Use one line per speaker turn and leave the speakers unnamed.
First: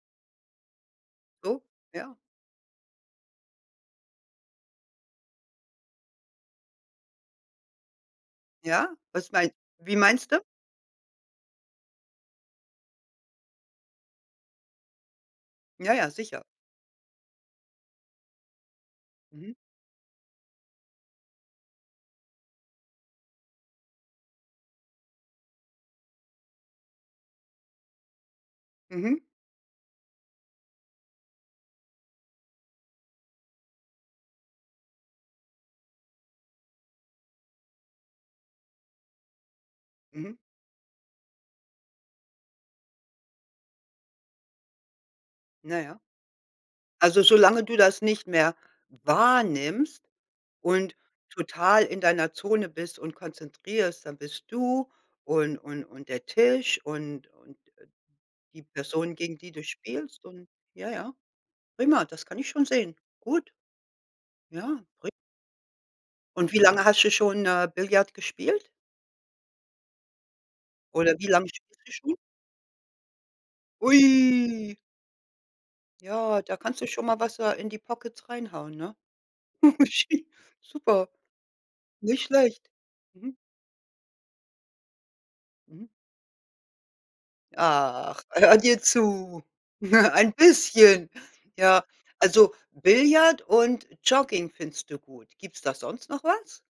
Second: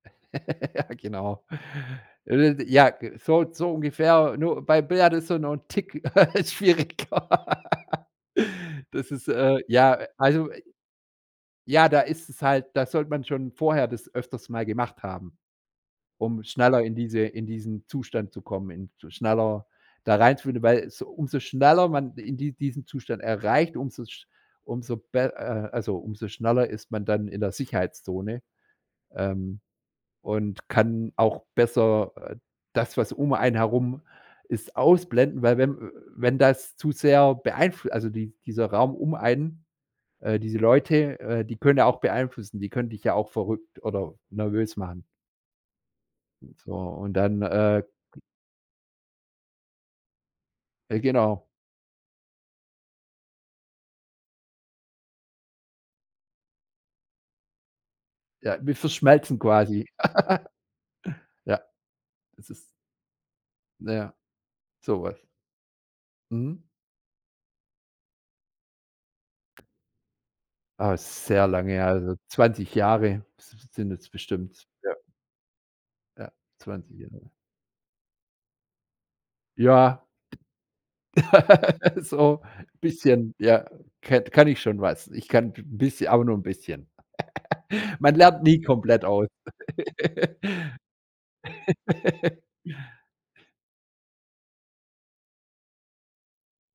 Ja, genau.
Oh, ja.
[unintelligible] Ja, so so ungefähr, nur bei Billard ist so noch 'n Tick schwieriger.
Ja.
Das ist,
Was meinst
äh,
wie
ja,
meinst du?
also i ja, da ist es halt da sollte man schon vorher das öfters mal gemacht haben,
Ja, ja, sicher.
um schneller in diese in diesen Zustand zu kommen, in sch
Mhm.
schneller da reinzufinden, weil so umso schneller man in die diesen Zustand erreicht, umso sch umso be äh, also umso schneller ist man dann in der Sicherheitszone,
Mhm.
ähm, und kann auch besser, äh, das, was um einen herum ist ausblenden, weil wenn äh, wenn das zu sehr beeinfl also die dieser Raum um einen
Mhm.
äh, diese Leute, äh, die können ja auch beeinflussen, die können dich ja auch verrückt oder nervös machen.
Ja, ja.
Und so, und
Also
dann,
solange du
äh,
das
ge
nicht mehr wahrnimmst und
Äh, genau.
total in deiner Zone bist und konzentrierst, dann bist du und und und der Tisch und und, äh,
Ja,
die
wir
Person,
verschmelzen
gegen die du
quasi.
spielst und ja, ja.
Ja,
Prima, das kann
es
ich schon
ist
sehen. Gut.
na ja,
Ja,
so
ri
was.
Und wie
Mhm.
lange hast du schon, äh, Billard gespielt?
Ah,
Oder wie
sehr
lange
lange her
spielst du
also
schon?
20 Jahre se se sind es bestimmt,
Ui.
ja. Ja,
Ja, da kannst du
20
schon mal
Jahre.
was, äh, in die Pockets reinhauen, ne?
Ja,
[unintelligible] super. Nicht
so
schlecht.
bisschen,
Mhm.
ja, ket kann ich schon was. Ich kann b
Mhm.
bisschen, aber nur 'n bisschen. Man
Ach,
lernt
hör
nie
dir
komplett aus.
zu. Ein bisschen. Ja, also Billard und Jogging findest du gut. Gibt's da sonst noch was?